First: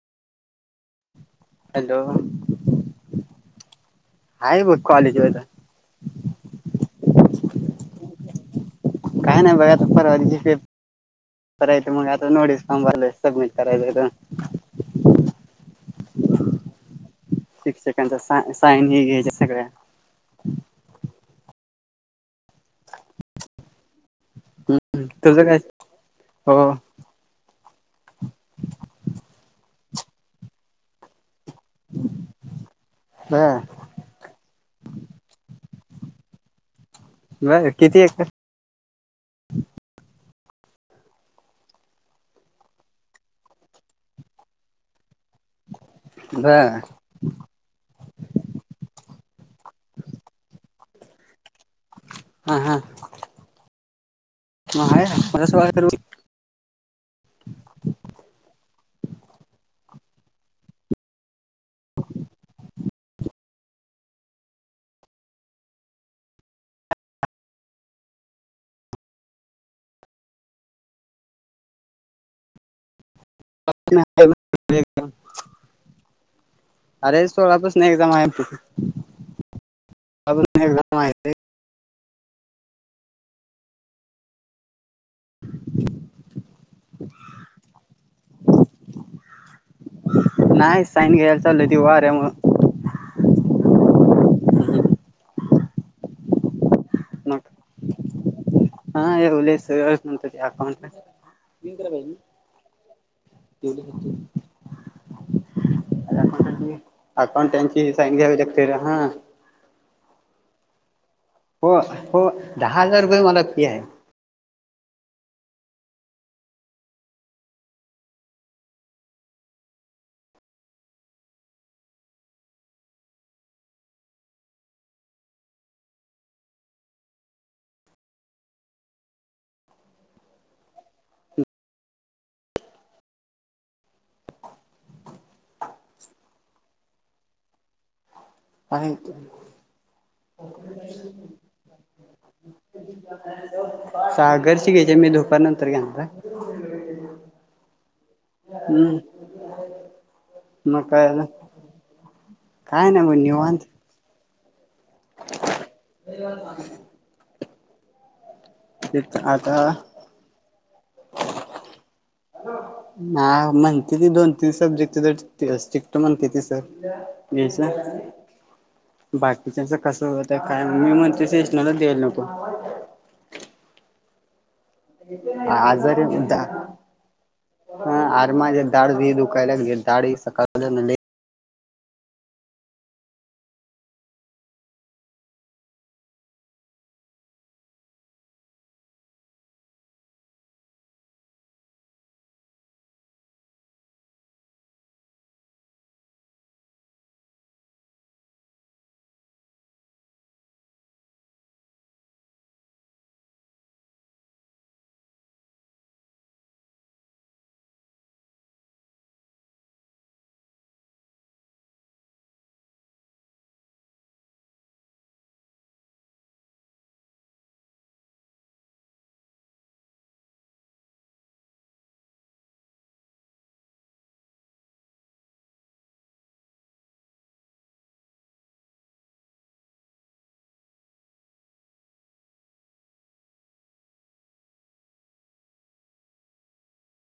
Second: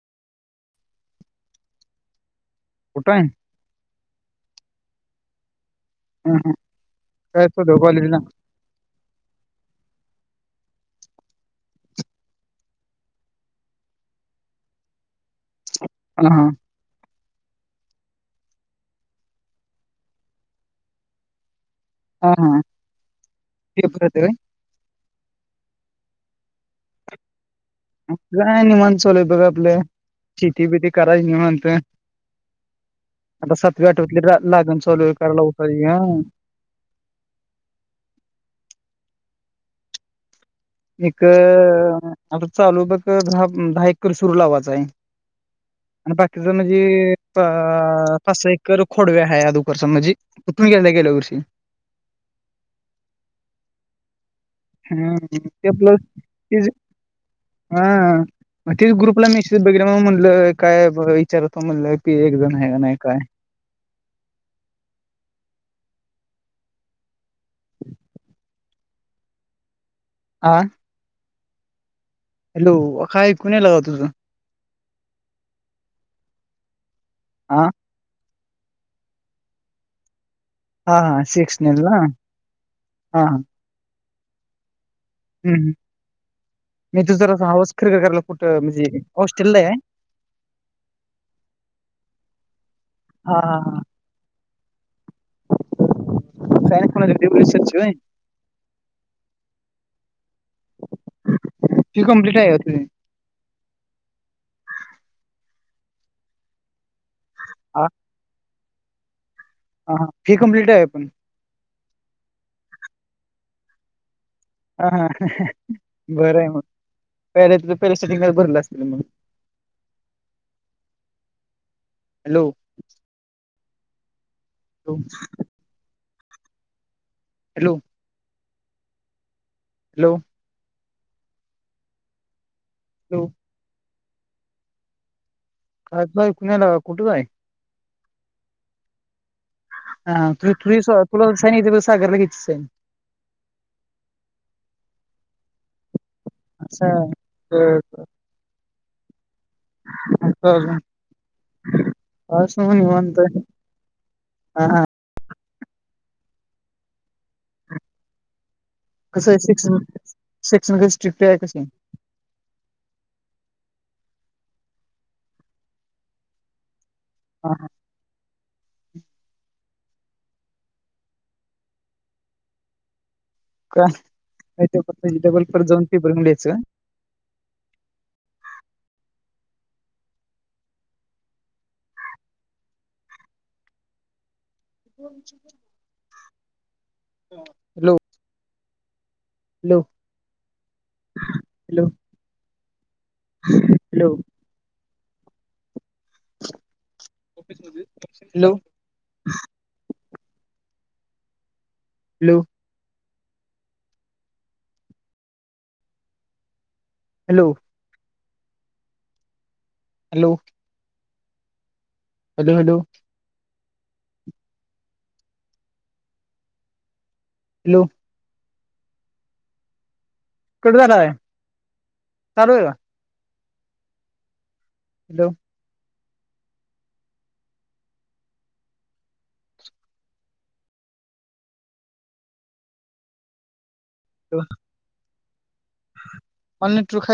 Hello. कुठाय? Hi बघ कॉलेजवर आता. हम्म काय होत कॉलेजला? काय नाही बघा, तर परवा पेप करायचं. मग आता नोटीस फॉर्म भरायचा सबमिट करायचा आहे ते भरायचा सबमिट करायचा हे तो. हा. एक सेकंडचा साईन साईन हे घ्यायच्या सगळ्या. हा हा, ते कळतं काय? हम्म, तुझं काय? हो. काय निवांत चालू आहे बघ आपलं. शेती बीती करायचं निवांत. तेन. आता बर सातव्या आठव्यातली लागण चालू हाय, करायला उठायची हा. व्हय, किती एकर? एक आता चालू फक्त दहा दहा एकर सुरू लावायचाय. आणि बाकीच बर म्हणजे अ पाचसा एकर खोडव्या हाय अदुकरचा म्हणजे उठून गेल्या गेल्या वर्षी. हा हा. मग आहे हा. मला सोळा ते एकर आपलं तेजं हा. मग तेच ग्रुपला मेसेज बघितल्यावर म म्हटलं काय बई विचारलं तर म्हणलं की, एक जण हाय नाही काय. आं. हॅलो, अ काय कुणीला लावत हुतं? अरे हा सोळापसणं एक्झाम हाय आपली. [inaudible] हा हा सिक्स नेल ना? हा हा. हम्म याचं जरासं हावास केरकरला कुठं म्हणजे हॉस्टेलला आहे. न्हाय साईन घ्यायला चाललूय, ते वाऱ्यामुळं हा हा. साईन पाहिजे मग ती [inaudible] ची होय? हा येवले सरच म्हणतात अकाउंटला. ती कंप्लीट आहे का तुझी? [inaudible] अकाउंट [unintelligible] हा ची साईन घ्यावी लागतेरे हा. हा हा हे कम्प्लीट आहे पण. हो हो, दहा हजार रुपये मला फी हाय. हा हा बरं हाय मग. पहिला तेच पहिला सेटिंग करायची भरलं असतं ना मग. हॅलो. हो. हॅलो. हॅलो. हॅलो. काय [unintelligible] कुठं आहे? आहे. हा तु तु तुला [unintelligible] सागरने घे की सेम. सागरची घ्यायची मी दुपार नंतर घेणार हाय. असं हाय बरं बरं. हं. [unintelligible] आज सगळं काय नाही मग निवांत हाय. निवांत हा हा. [inaudible] कसं आहे, आता सेक्शन सेक्शन कसं स्ट्रिक्ट आहे तसं. हा म्हणत्याती दोन तीन सब्जेक्ट तर स्ट्रिकट म्हणते म्हणत्याती सर. हा हा येचा बाकीच्याच कसं होत काय मी म्हणतोय पण [unintelligible] द्यायला नको. का [unintelligible] परत जाऊन आजारी पेपर द्यायचं. हा आरे माझी दाढ ही दुखायला लागल्या दाढ एक सकाळपासुन लई [inaudible] hello. Hello, hello, hello. Hello. लो. Hello. Hello. Hello, hello. Hello. Cut झालाय, चालू हाय का? हॅलो. लो [unintelligible]